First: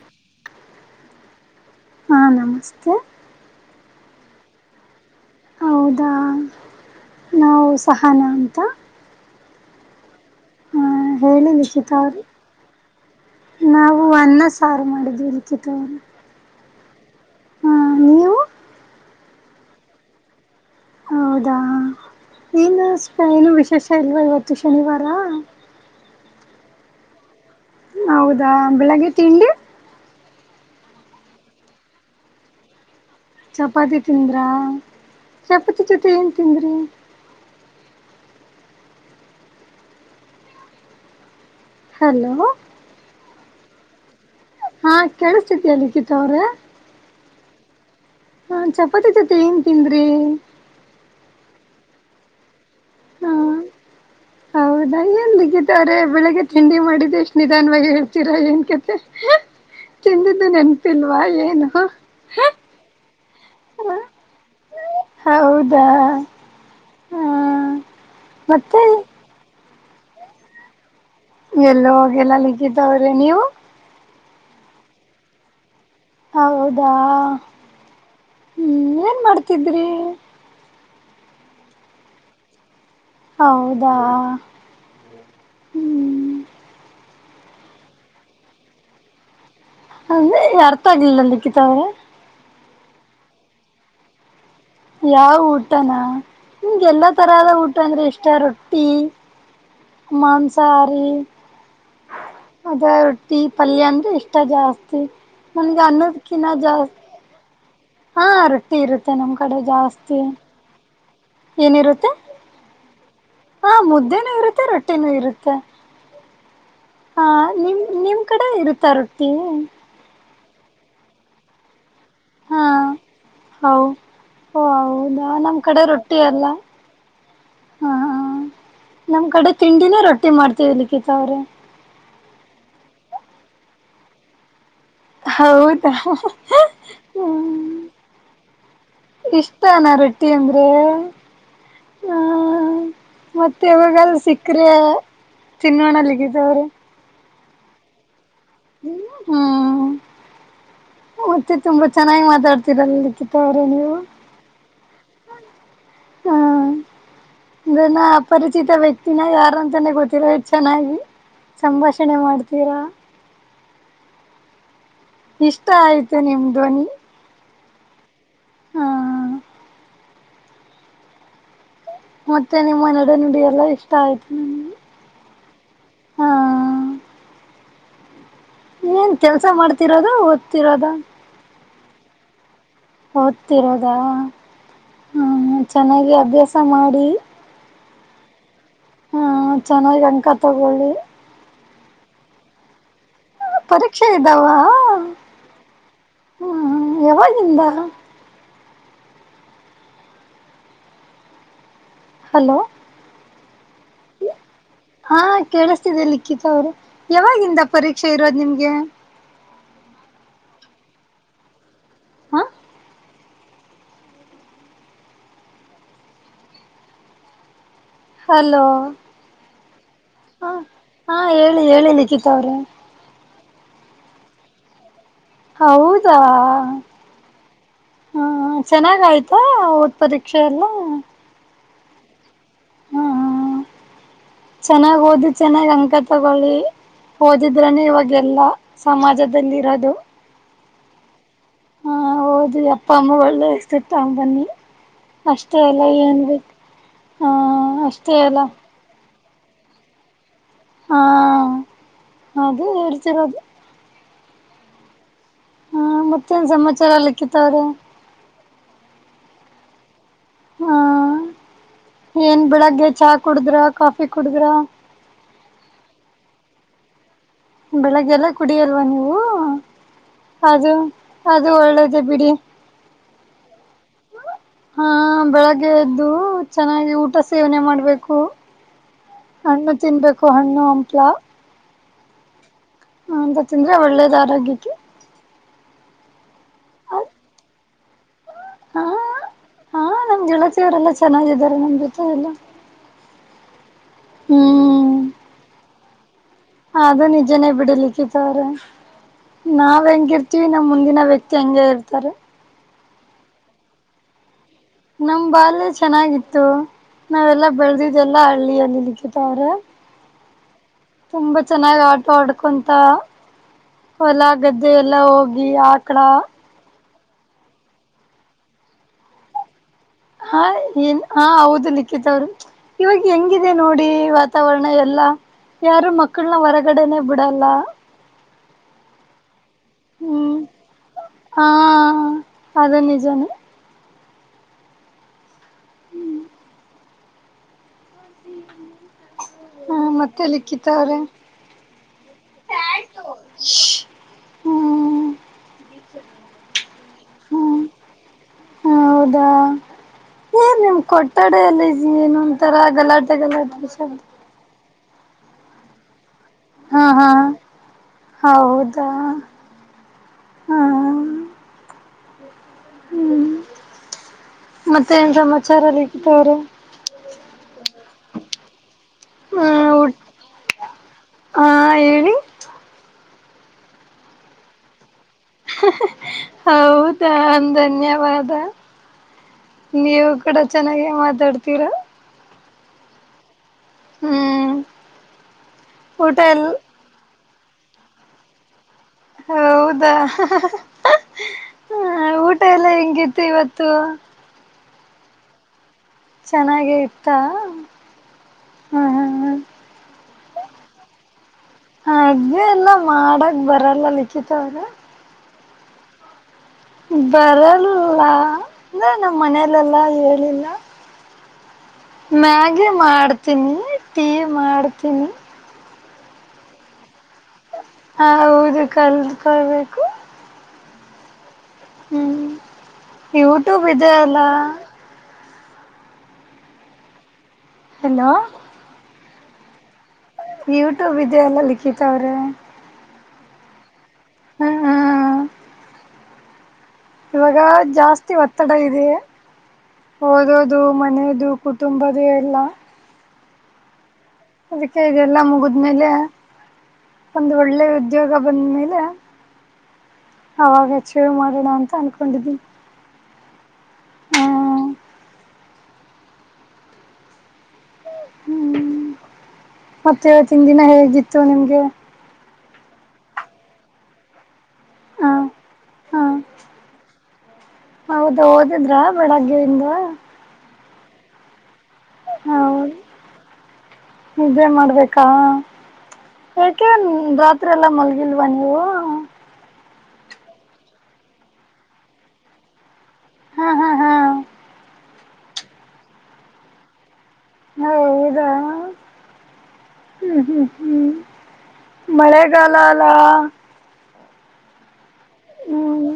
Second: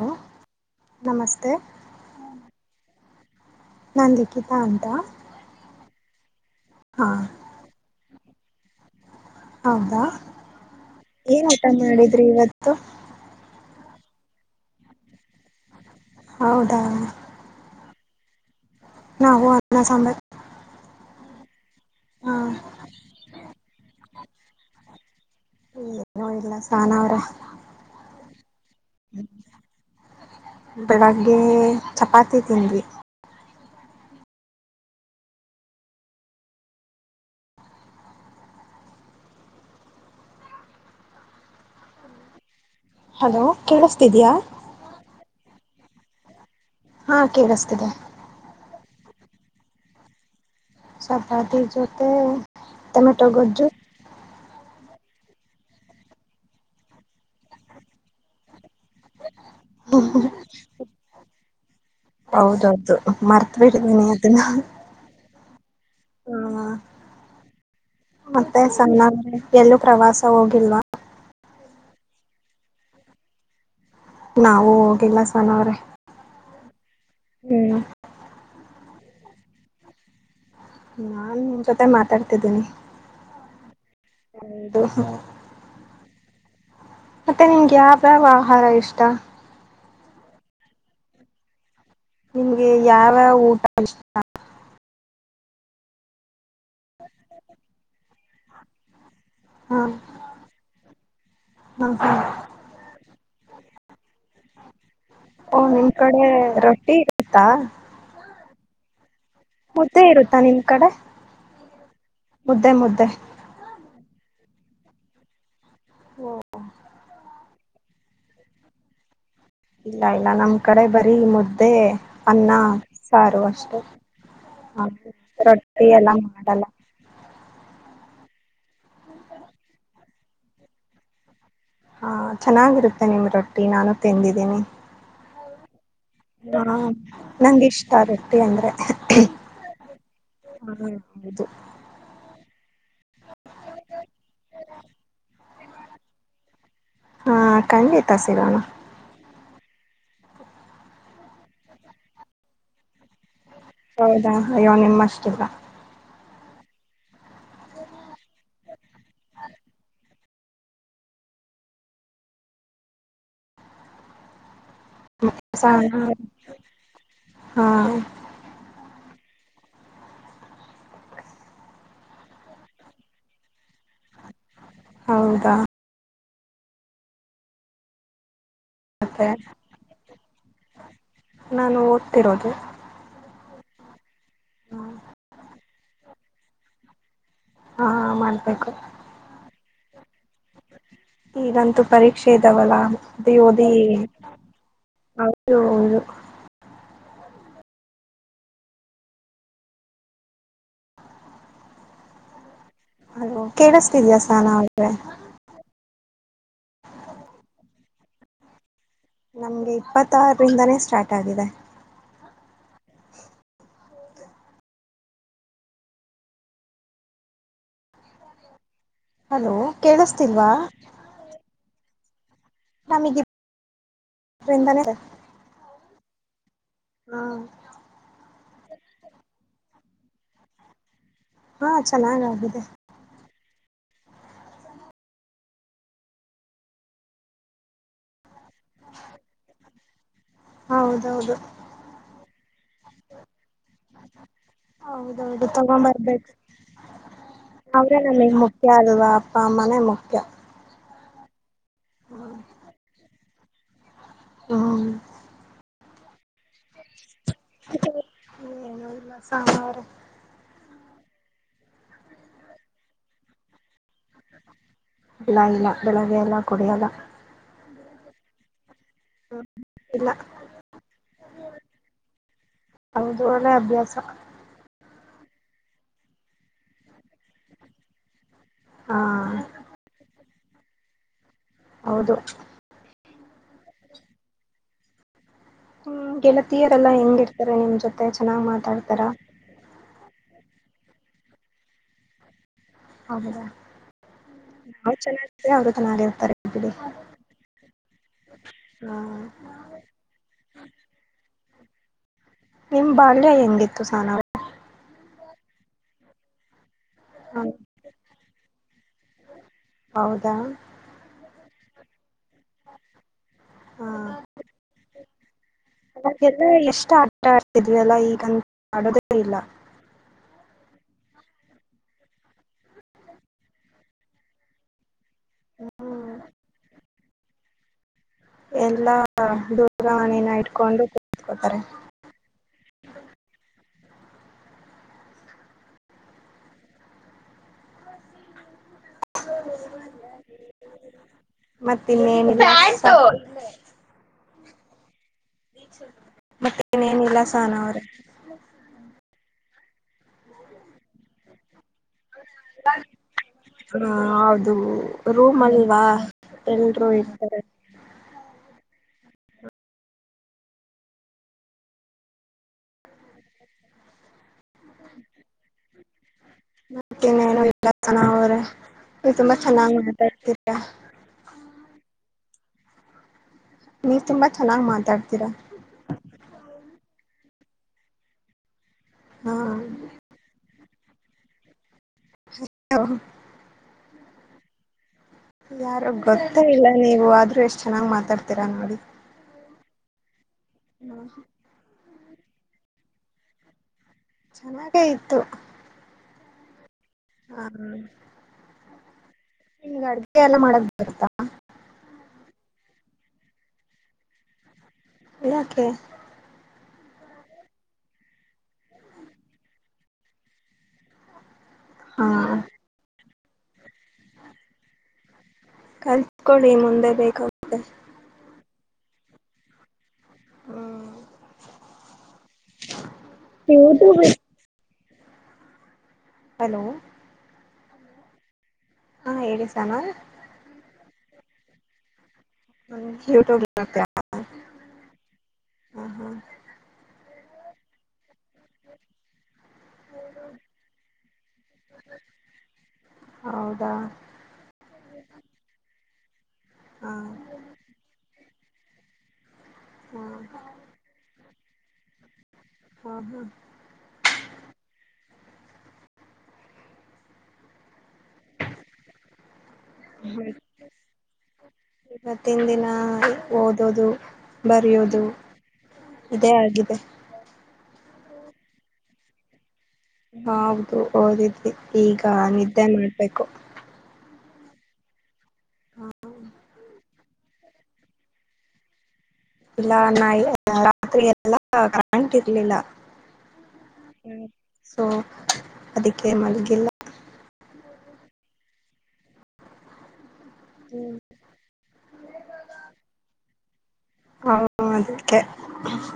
Hello ನಮಸ್ತೆ ಹಾ ನಮಸ್ತೆ ನಾ ಲಿಖಿತಾ ಅಂತ ಹೌದ ಹಾ ಅನಂತ ಹೌದಾ ಏನ್ ಹೇಳಿ ಊಟ ಲಿಖಿತ ಅವ್ರೆ ಮಾಡಿದ್ರಿ ಇವತ್ತು ನಾವು ಅನ್ನ ಸಾರು ಮಾಡಿದೀವಿ [unintelligible] ಇ ಕಿತ ಹೌದಾ ಹಾ ನೀವು ನಾವು ಅನ್ನ ಸಾಂಬಾರ್ ಹೌದಾ ಹಾ ಏನ್ ಸ್ಪೈನು ವಿಶೇಷ ಇಲ್ವಾ ಇವತ್ತು ಶನಿವಾರ ಏನು ಇಲ್ಲ ಸಾನ ಅವ್ರೆ ಹೌದಾ ಬೆಳಗ್ಗೆ ತಿಂಡಿ ಬೆಳಗ್ಗೆ ಚಪಾತಿ ತಿಂದ್ವಿ ಚಪಾತಿ ತಿಂದ್ರ ಚಪಾತಿ ಜೊತೆ ಏನ್ ತಿಂದ್ರಿ ಹಲೋ ಹಲೋ ಕೇಳ್ಸ್ತಿದಿಯಾ ಹಾ ಕೇಳ್ಸ್ತಿದಿಯ ಲಿಖಿತ ಅವ್ರೆ ಹಾ ಕೇಳಿಸ್ತಿದೆ ಹ ಚಪಾತಿ ಜೊತೆ ಏನ್ ತಿಂದ್ರಿ ಚಪಾತಿ ಜೊತೆ ಟೊಮೆಟೊ ಹ ಗೊಜ್ಜು ಹೌದಾ ಏನ್ ಲಿಖಿತಾ ಅವ್ರೆ ಬೆಳಿಗ್ಗೆ ತಿಂಡಿ ಮಾಡಿದ್ದೆ ಇಸ್ಟ್ ನಿಧಾನವಾಗಿ ಹೇಳ್ತೀರಾ ಏನ್ ತಿಂದಿದ್ದು ನೆನ್ಪಿಲ್ವಾ ಏನು ಮರ್ತ್ಬಿಟ್ಟಿದೀನಿ ಅದನ್ನ ಹೌದಾ ಹಾ ಹ ಮತ್ತೆ ಸಣ್ಣ ಎಲ್ಲೂ ಪ್ರವಾಸ ಹೋಗಿಲ್ವಾ ಎಲ್ಲು ಹೋಗಿಲ್ಲ ಲಿಖಿತವ್ರೆ ನೀವು ನಾವು ಹೋಗಿಲ್ಲ ಸಾನ ಅವ್ರೆ ಹೌದಾ ಹ್ಮ್ ಹ್ಮ್ ಏನ್ ಮಾಡ್ತಿದ್ರಿ ನಾನ್ ನಿಮ್ ಜೊತೆ ಮಾತಾಡ್ತಿದ್ದೀನಿ ಹೌದಾ ಹೌದು ಹ್ಮ್ ಮತ್ತೆ ನಿಮ್ಗೆ ಯಾವ್ಯಾವ ಆಹಾರ ಇಷ್ಟ ಅಂದ್ರೆ ಅರ್ಥ ಆಗ್ಲಿಲ್ಲ ಲಿಖಿತ ಅವ್ರೆ ನಿಮ್ಗೆ ಯಾರ ಊಟ ಇಷ್ಟ ಯಾವ ಊಟನಾ ನಿಮ್ಗೆಲ್ಲಾ ತರದ ಊಟ ಅಂದ್ರೆ ಇಷ್ಟ ರೊಟ್ಟಿ ಹ ಮಾಂಸಹಾರಿ ಹ ಹ ಅದ ರೊ ಟ್ಟಿ ಪಲ್ಯ ಅಂದ್ರೆ ಇಷ್ಟ ಜಾಸ್ತಿ ಓ ನನ್ಗೆ ನಿಮ್ ಕಡೆ ಅನ್ನದ್ಕಿನ ರೊಟ್ಟಿ ಜಾಸ್ತಿ ಇರುತ್ತಾ ಹಾ ರೊಟ್ಟಿ ರೊ ಮುದ್ದೆ ಇರುತ್ತಾ ನಿಮ್ ಕಡೆ ಏನಿರುತ್ತೆ ಮುದ್ದೆ ಮುದ್ದೆ ಹಾ ಮುದ್ದೆನೂ ಇರುತ್ತೆ ರೊಟ್ಟಿನೂ ಇರುತ್ತೆ ಹಓ ಹಾ ನಿಮ್ ನಿಮ್ ಕಡೆ ಇರುತ್ತ ರೊಟ್ಟಿ ಇಲ್ಲ ಇಲ್ಲ ನಮ್ ಕಡೆ ಬರಿ ಮುದ್ದೆ ಅನ್ನ ಹಾ ಸಾರು ಹೌ ಅಷ್ಟೆ ಓ ಹ ಹೌದಾ ನಮ್ ಕಡೆ ರೊಟ್ಟಿ ಎಲ್ಲ ಅಲ್ಲ ಮಾಡಲ್ಲ ಹ ನಮ್ ಕಡೆ ತಿಂಡಿನೇ ರೊಟ್ಟಿ ಮಾಡ್ತೇವಿ ಲಿಖಿತ ಅವ್ರೆ ಹಾ ಚೆನ್ನಾಗಿರುತ್ತೆ ನಿಮ್ ರೊಟ್ಟಿ ನಾನು ತಿಂದಿದ್ದೀನಿ ಹೌದ್ ಹ್ಮ ಹಾ ನಂಗೆ ಇಷ್ಟ ರೊಟ್ಟಿ ಅಂದ್ರೆ ಇಷ್ಟ ನ ರೊಟ್ಟಿ ಅಂದ್ರೆ ಹೌ ಹೌದು ಹ್ಮ ಮತ್ತೆ ಯಾವಾಗರು ಸಿಕ್ರೆ ತಿನ್ನೋಣ ಲಿಖಿತ ಅವ್ರೆ ಹಾ ಖಂಡಿತ ಸ [unintelligible] ಹ್ಮ್ ಮತ್ತೆ ತುಂಬಾ ಚೆನ್ನಾಗಿ ಮಾತಾಡ್ತಿರಲ್ [unintelligible] ಹೌದಾ ಅಯ್ಯೋ ನಿಮ್ಮ ಅಷ್ಟಿಲ್ಲ [unintelligible] ಹ್ಮ್ ಇದನ್ನ ಅಪರಿಚಿತ ವ್ಯಕ್ತಿನ ಯಾರಂತಾನೆ ಗೊತ್ತಿರ [unintelligible] ಚೆನ್ನಾಗಿ ಸಂಭಾಷಣೆ ಮಾಡ್ತೀರಾ [unintelligible] ಇಷ್ಟ ಆಯ್ತು ನಿಮ್ ಧ್ವನಿ [unintelligible] ಹ್ಮ [unintelligible] ಹಾ [unintelligible] ಮತ್ತೆ ನಿಮ್ಮನೆಡೆ ನುಡಿ ಎಲ್ಲ ಇಷ್ಟ ಆಯ್ತು ಹೌದಾ [unintelligible] ಹಾ [unintelligible] ಏನ್ ಮತ್ತೆ ಕೆಲ್ಸ ಮಾಡ್ತಿರೋದ ಓದ್ತಿರೋದ [unintelligible] ತಿರೋದು [unintelligible] ಓದ್ತಿರೋದಾ ಹ್ಮ ಚೆನ್ನಾಗಿ ಅಭ್ಯಾಸ ಮಾಡಿ [unintelligible] ಹಾ ಮಾಡ್ಬೇಕು [unintelligible] ಹಾ ಚೆನ್ನಾಗಿ ಅಂಕ ತಗೊಳ್ಳಿ [unintelligible] ಈಗಂತೂ ಪರೀಕ್ಷೆ ಇದಾವಲ್ಲ ಮತ್ತೆ ಓದಿ ಪರೀಕ್ಷೆ ಇದ್ದಾವ ಹೌದು ಹೌದು [unintelligible] ಯಾವಾಗಿಂದನ [unintelligible] ಹಲೋ [unintelligible] ಕೇಳಿಸ್ತಿದ್ಯಾಯ ಸನಾವ್ರೆ [unintelligible] ಇ ಲಿಖಿತ ಅವರು ಯಾವಾಗಿಂದ ಪರೀಕ್ಷೆ ಇರೋದು ನಿಮ್ಗೆ [unintelligible] ನಮಗೆ ಇಪ್ಪತ್ತಾರರಿಂದನೇ ಸ್ಟಾರ್ಟ್ ಆಗಿದೆ [unintelligible] ಹಾ [unintelligible] [unintelligible] [inaudible] ಹಲೋ [unintelligible] ಹಲೋ ಹ ಕೇಳ್ತಿಲ್ವಾ ಹಾ [unintelligible] ಹೇಳಿ ಹೇಳಿ ಲಿಖಿತ ಅವ್ರೆ [unintelligible] ನಾಮಗಂತಾನೆ [unintelligible] ಹೌದಾ [unintelligible] ಹ ಚೆನ್ನಾಗ ಆಯ್ತಾ ಓಟ್ ಪರೀಕ್ಷೆ ಎಲ್ಲ [unintelligible] ಹಾ ಚೆನ್ನಾಗಗಾಗಿದೆ [unintelligible] [inaudible] ಚೆನ್ನಾಗ ಓದ್ ಚೆನ್ನಾಗ್ ಅಂಕ ತಗೊಳ್ಳಿ [unintelligible] ಓದಿದ್ರನೆೇ ಇವಾಗೆಲ್ಲ ಸಮಾಜದಲ್ಲಿ ಇರೋದು [unintelligible] ಹೌದೌದು [unintelligible] ಹಾ ಹಓದ್ [unintelligible] ಅಪ್ಪ ಅಮ್ಮ ಒಳ್ಳೆ ಇರ್ತಿತ ಬನ್ನಿ ಹೌದೌದು ಅಷ್ಟೇ ಅಲ್ಲ ಏನ್ ತಗೊಂಬರ್ಬೇಕು ಬ ಹ ಅಷ್ಟೇ [unintelligible] ಅಲ್ಲ ಅಮ್ಮನೆ ಮುಖ್ಯ [unintelligible] ಹಾ ಅದು ಅರಿಚರೋದು [unintelligible] ಹ್ಮ್ [unintelligible] ಹಾ ಮತ್ತೇನ್ ಸಮಾಚಾರಲಿಕ್ಕಿತವ್ರೆ [unintelligible] ಏ ಇಲ್ಲ ಸಾರವ್ರೆ [unintelligible] ಹ್ಮ ಏನ್ ಬೆಳಗ್ಗೆ ಚಾ ಕುಡುದ್ರ ಕಾಫಿ [unintelligible] ಬಳಾಯಲಾ ಬೆಳಗೆಲ್ಲ ಕೊಡೆಯಲ [unintelligible] ಬೆಳಗ್ಗೆಲ್ಲ ಕುಡಿಯ [unintelligible] ಲ್ವಾ ನೀವು ಇಲ್ಲ ಅದು ಅದು ಒಳ್ಳೆದೇ ಬಿಡಿ [unintelligible] ಅದೂ ಒಳ್ಳೆ ಅಭ್ಯಾಸ. ಹ ಬೆಳಗ್ಗೆ ಎದ್ದು ಚೆನ್ನಾಗಿ ಊಟ ಸೇವನೆ ಮಾಡ್ಬೇಕು ಹಾ [unintelligible] ಹಣ್ಣು ತಿನ್ಬೇಕು ಹಣ್ಣು ಹಂಪ್ಲ [unintelligible] ಹೌದು [unintelligible] ಹ ಅಂತ ತಿಂದ್ರೆ ಒಳ್ಳೇದ ಆರೋಗ್ಯಕ್ಕೆ [unintelligible] ಹ ಗೆಳತಿಯರೆಲ್ಲಾ ಹೆಂಗಿರ್ತಾರೆ ನಿಮ್ ಜೊತೆ ಚೆನಾಗ್ ಹ ಮಾತಾಡ್ತರ ಚೆನಾಗಿದಾರ ನಿಮ್ಮ್ ಜೊತೆ ಎಲ್ಲ ಹೌದಾ ಹ್ಮ್ ನಾವು ಚೆನಾಗಿದ್ರೆ ಅವ್ರು ಚೆನಾಗಿರ್ತಾರೆ. ಅದು ನಿಜನೇ ಬಿಡಿ ಲಿಖಿತ ಅವ್ರೆ ಹಾ ನಾವ್ ಹೆಂಗಿರ್ತಿವಿ ನಮ್ಮ್ ಮುಂದಿನ ವ್ಯಕ್ತಿ ತೆಂಗೆ ಇರ್ತಾರೆ. ನಿಮ್ ಬಾಲ್ಯ ಹೆಂಗಿತ್ತು ಸಹನಾ ಅವ್ರೆ ನಮ್ ಬಾಲ್ಯ ಚೆನ್ನಾಗಿತ್ತು ನಾವೆಲ್ಲಾ ಬೆಳೆದಿದ್ದೆಲ್ಲ ಹಳ್ಳಿಯಲ್ಲಿ ಲಿಖಿತ ಅವ್ರೆ. ಹೌದಾ ತುಂಬಾ ಚೆನ್ನಾಗ್ ಆಟ ಆಡ್ಕೊಂತ ಹಾ ಹೊಲ ಗದ್ದೆ ಎಲ್ಲಾ ಹೋಗಿ ಆಕಳ ಅವಾಗೆಲ್ಲ ಎಷ್ಟ್ ಆಟ ಆಡ್ತಿದ್ವಿ ಅಲ್ಲ ಈಗಂತ್ ಆಡೋದೇ ಇಲ್ಲ ಹಾ ಏನ್ ಹಾ ಹೌದು ಲಿಖಿತವ್ರು ಇವಾಗ ಹೆಂಗಿದೆ ನೋಡಿ ವಾತಾವರಣ ಎಲ್ಲಾ ಯಾರು ಹ್ಮ್ ಮಕ್ಕ್ಳುನ್ನ ಹೊರಗಡೆನೆೇ ಬಿಡಲ್ಲ ಎಲ್ಲಾ ದೋ [unintelligible] ನ ಹ್ಮ್ ಇಟ್ಕೊಂಡು ಹಾ ಕುತ್ಕೊತಾರೆ ಅದು ನಿಜಾನೇ ಹ ಮತ್ತೆ ಲಿಖಿತ ಅವ್ರೆ ಮತ್ತ್ ಇನ್ನೇನಿಲ್ಲ ತೋಯ್ ಹ್ಮ್ ಮತ್ತಿನ್ನೇನಿಲ್ಲ ಸಹನ ಹ್ಮ್ ಅವ್ರೆ. ಹೌದಾ ಏನ್ ನಿಮ್ ಕೊಟ್ಟಡ ಎಲ್ಲ ಏನ್ ಒಂತರಾ ಗಲಾಟೆ ಗಲಾಟೆ ಹಾ ಶಬ್ದ. ಹೌದು ರೂಮ್ ಅಲ್ವಾ ಹಾ ಎಲ್ರು ಹಾ ಇರ್ತರೆ. ಹೌದಾ ಹಾ ಹ್ಮ್ ಮತ್ತೆ ಏನ್ ಸಮಾಚಾರ ರೀ ಮತ್ತ್ ಇನ್ನೇನು ಇಲ್ಲ ಸನಾ ಅವ್ರೆ ನೀವ್ ತುಂಬಾ ಚೆನ್ನಾಗ್ ಹ್ಮ್ ಮಾತಾಡ್ತಿರ. ಹಾ ಹೇಳ್ ನೀವ್ ತುಂಬಾ ಚೆನ್ನಾಗ್ ಮಾತಾಡ್ ಹೌದಾ ಧನ್ಯವಾದ ಹಾ ನೀವು ಕೂಡ ಚೆನ್ನಾಗೆ ಮಾತಾಡ್ತಿರಾ ಹಯ್ಯೋ ಹ್ಮ್ ಯಾರು ಊಟ ಗೊತ್ತೆ ಎಲ್ಲ ಇಲ್ಲ ನೀವು ಆದ್ರೂ ಎಷ್ಟ್ ಚೆನ್ನಾಗ್ ಮಾತಾಡ್ತೀರಾ ನೋಡಿ. ಹೌದಾ [unintelligible] ಹ ಊಟ ಎಲ್ಲ ಹೆಂಗಿತ್ತು ಇವತ್ತು ಚೆನಾಗೇ ಇತ್ತು. ಚೆನಾಗೆ ಇತ್ ಹಾ ಹ್ಮ್ ಹ್ಮ್ ನಿಮ್ಗ್ ಅಡ್ಗೆ ಎಲ್ಲ ಮಾಡಕ್ ಬರತ್ತಾ ಲ್ಲ ಎಲ್ಲ ಮಾಡಕ್ ಬರಲ್ಲ ಲಿಖಿತ ಅವ್ರೆ. ಯಾಕೆ ಬರಲ್ಲ ಅಂದ್ರೆ ನಮ್ಮ್ ಮನೇಲೆೆಲ್ಲಾ ಹೇಳಿಲ್ಲ. ಹಾ ಮ್ಯಾಗಿ ಮಾಡ್ತೀನಿ ಟೀ ಮಾಡ್ತೀನಿ. ಕಲ್ತ್ಕೊಳ್ಳಿ ಮುಂದೆ ಬೇಕ್ ಹ ಹೌದು ಕಲ್ತ್ಕೋಳ್ಬೇಕು. ಹ್ಮ್ ಹ್ಮ್ ಯೂಟ್ಯೂಬ್ ಇದೆ ಅಲಾ. ಹಲೋ ಹಲೋ ಹಾ ಹೇಳಿ ಸಾಹನ ಅವ್ರೆ ಯೂಟ್ಯೂಬ್ ಇದೆ ಅಲಾ ಲಿಖಿತ ಅವ್ರೆ. ಯೂಟ್ಯೂಬ್ ಹ ಹ್ಮ್ ಹ್ಮ್ ಹಾ ಇವಾಗ ಜಾಸ್ತಿ ಇ ಒತ್ತಡ ಇದೆ ಓದೋದು ಮನೆಯದು ಕುಟುಂಬದ ಎಲ್ಲ ಹೌದಾ ಅದಕ್ಕೆ ಇದೆಲ್ಲಾ ಮುಗಿದ್ಮೇಲೆ ಹಾ ಒಂದು ಒಳ್ಳೆ ಉದ್ಯೋಗ ಬಂದ ಮೇಲೆ ಹಾ ಅವಾಗ ಚೇವ ಮಾಡೋಣ ಅಂತ ಅನ್ಕೊಂಡಿದೀನಿ [unintelligible] ಹ್ಮ್ ಹ್ಮ್ ಮತ್ತೆತ್ತನ್ ದಿನ ಹೇಗಿತ್ತು ನಿಮ್ಗೆ ಹತ್ತಿನ ದಿನ ಓದೋದು ಬರೋದು ಹ ಇದೇ ಆಗಿದೆ ಹೌದು ಓದಿದ್ರ ಬೆಳಗ್ಗೆದ ಹೌದು ಓದಿದ್ವಿ ಈಗ ನಿದ್ದೆ ಮಾಡ್ಬೇಕು ಇದೇ ಮಾಡ್ಬೇಕಾ ಯಾಕೆನ್ ರಾತ್ರಿ ಎಲ್ಲಾ ಮಲ್ಗಿಲ್ವಾ ನೀವು ಇಲ್ಲ ರಾತ್ರಿ ಎಲ್ಲಾ ಕರೆಂಟ್ ಇರ್ಲಿಲ್ಲ ಹಾ ಹಾ ಹಾ ಸೊ ಅದಕ್ಕೆ ಮಲ್ಗಿಲ್ಲ ಹೌದಾ ಹ್ಮ ಹ್ಮ್ ಹ್ಮ್ ಮಳೆಗಾಲ ಅಲ್ಲ ಹ ಅದಕ್ಕೆ ಹ್ಮ್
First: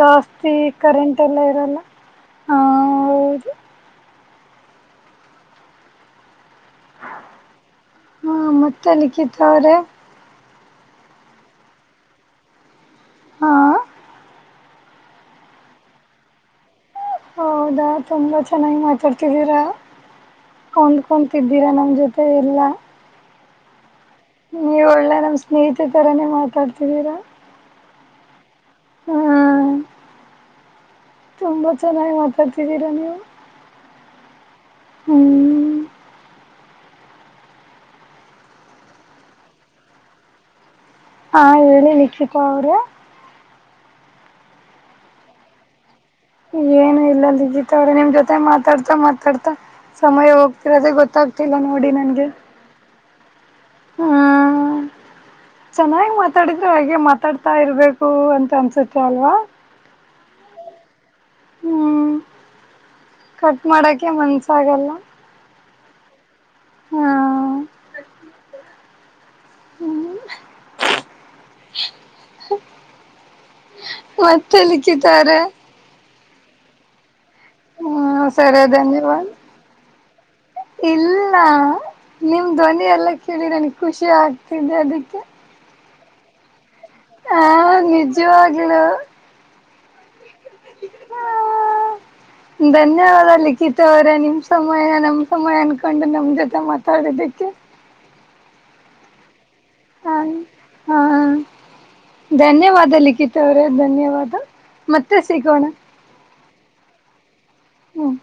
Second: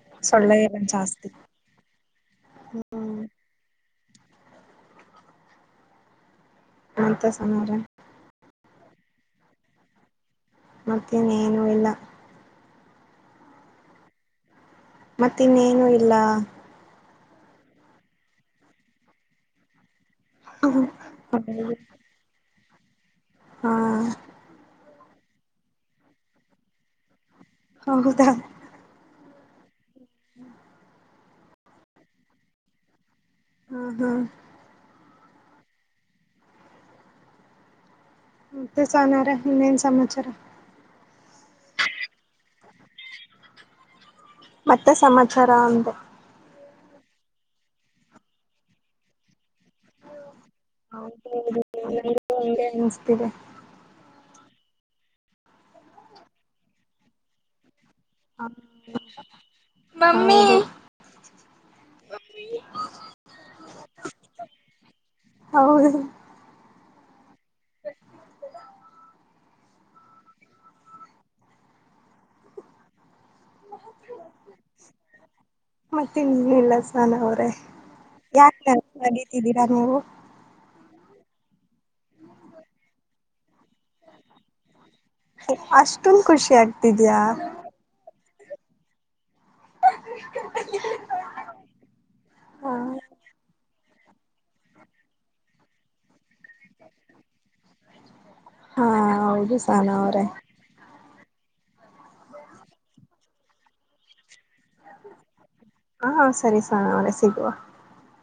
ಜಾಸ್ತಿ ಸೊಳ್ಳೆ ಎಲ್ಲ ಕರೆಂಟ್ ಜಾಸ್ತಿ ಎಲ್ಲ ಇರಲ್ಲ ಹ ಹ್ಮ್ ಹೌದು ಮಾಂತ ಸಮಾರ ಹಾ ಮತ್ತೆ ಲಿಖಿತ ಅವ್ರೇ ಮತ್ತೆ ಏನು ಇಲ್ಲ ಹಾ ಮತ್ತ ಇನ್ನೇನು ಇಲ್ಲ ಹೌದಾ ತುಂಬಾ ಚೆನ್ನಾಗಿ ಮಾತಾಡ್ತಿದ್ದೀರಾ ಕೊಂಡ್ಕೊಂತಿದ್ದೀರಾ ನಮ್ ಜೊತೆ ಎಲ್ಲಾ ಹ್ಮ ಎಲ್ಲ ನಮ್ಮ್ ಸ್ನೇಹಿತಿತರನೇ ಮಾತಾಡ್ತಿದೀರಾ ಹೌದ ಹ [unintelligible] ತುಂಬಾ ಚೆನ್ನಾಗಿ ಮಾತಾಡ್ತಿದ್ದೀರಾ ನೀವು ಹೌದಾ ಹ್ಮ್ ತ್ತ ಸಹನ ಅವ್ರೇ ಏನ್ ಸಮಾಚಾರ ಹಾ ಹೇಳಿ ನಿಕ್ಷಿತಾ ಅವರ ಮತ್ತೆ ಸಮಾಚಾರ ಅಂದೆ ಏನು ಇಲ್ಲಲ್ಲಿಗೀಿತವ್ರೆ ನಿಮ್ ಜೊತೆ ಮಾತಾಡ್ತಾ ಮಾತಾಡ್ತಾ ಸಮಯ ಹೋಗ್ತ ಗೊತ್ತಾಗ್ತಿಲ್ಲ ನೋಡಿ ನನ್ಗೆ ಇರ [unintelligible] ಹ್ಮ್ ಚೆನ್ನಾಗಿ ಮಾತಾಡಿದ್ರೆ ಹಾಗೆ ಮಾತಾಡ್ತಾ ಇರ್ಬೇಕು ಹೂ ಅಂತ ಅನಿಸುತ್ತೆ ಅಲ್ವಾ ಮಮ್ಮಿ ಹ್ಮ್ ಕಟ್ ಮಾಡಕೆ ಮನ್ಸ ಆಗಲ್ಲ ಹೌದು ಹ್ಮ ಹ್ಮ್ ಮತ್ತೆ ಲಿಖಿತ ಅವ್ರೇ ಏನಿಲ್ಲ ಸಹನ ಅವ್ರೇ ಸರಿ ಯಾಕ ಧನ್ಯವಾದ ನಗತಿದ್ದೀರಾ ನೀವು ಇಲ್ಲ ನಿಮ್ಮ ಧ್ವನಿ ಎಲ್ಲ ಕೇಳಿ ನನಗೆ ಖುಷಿ ಆಗ್ತಿದೆ ಅದಕ್ಕೆ. ಫುಲ್ ಖುಷಿ ಆಗ್ತಿದೇಯಾ. ಹಾ [unintelligible] [unintelligible] ಹ ಹಾ ಧನ್ಯವಾದ ಲಿಖಿತ ತ ಅವ್ರೆ ನಿಮ್ ಸಮಯ ನಮ್ ಸಮಯ ಅನ್ಕೊಂಡು ನಮ್ ಜೊತೆ ಮಾತಾಡಿದೀಕ್ಕೆ. ಹಾ ಹೌದು ಸಹನಾ ಹ ಅವ್ರೆ. ಹಾ ಧನ್ಯವಾದ ಲಿಖಿತ ಅವ್ರೇ ಧನ್ಯವಾದ ಮತ್ತೆ ಸಿಗೋಣ. ಹಾ ಸರಿ ಸಹಣ ಅವ್ರೆ ಸಿಗುವ. ಹ್ಮ್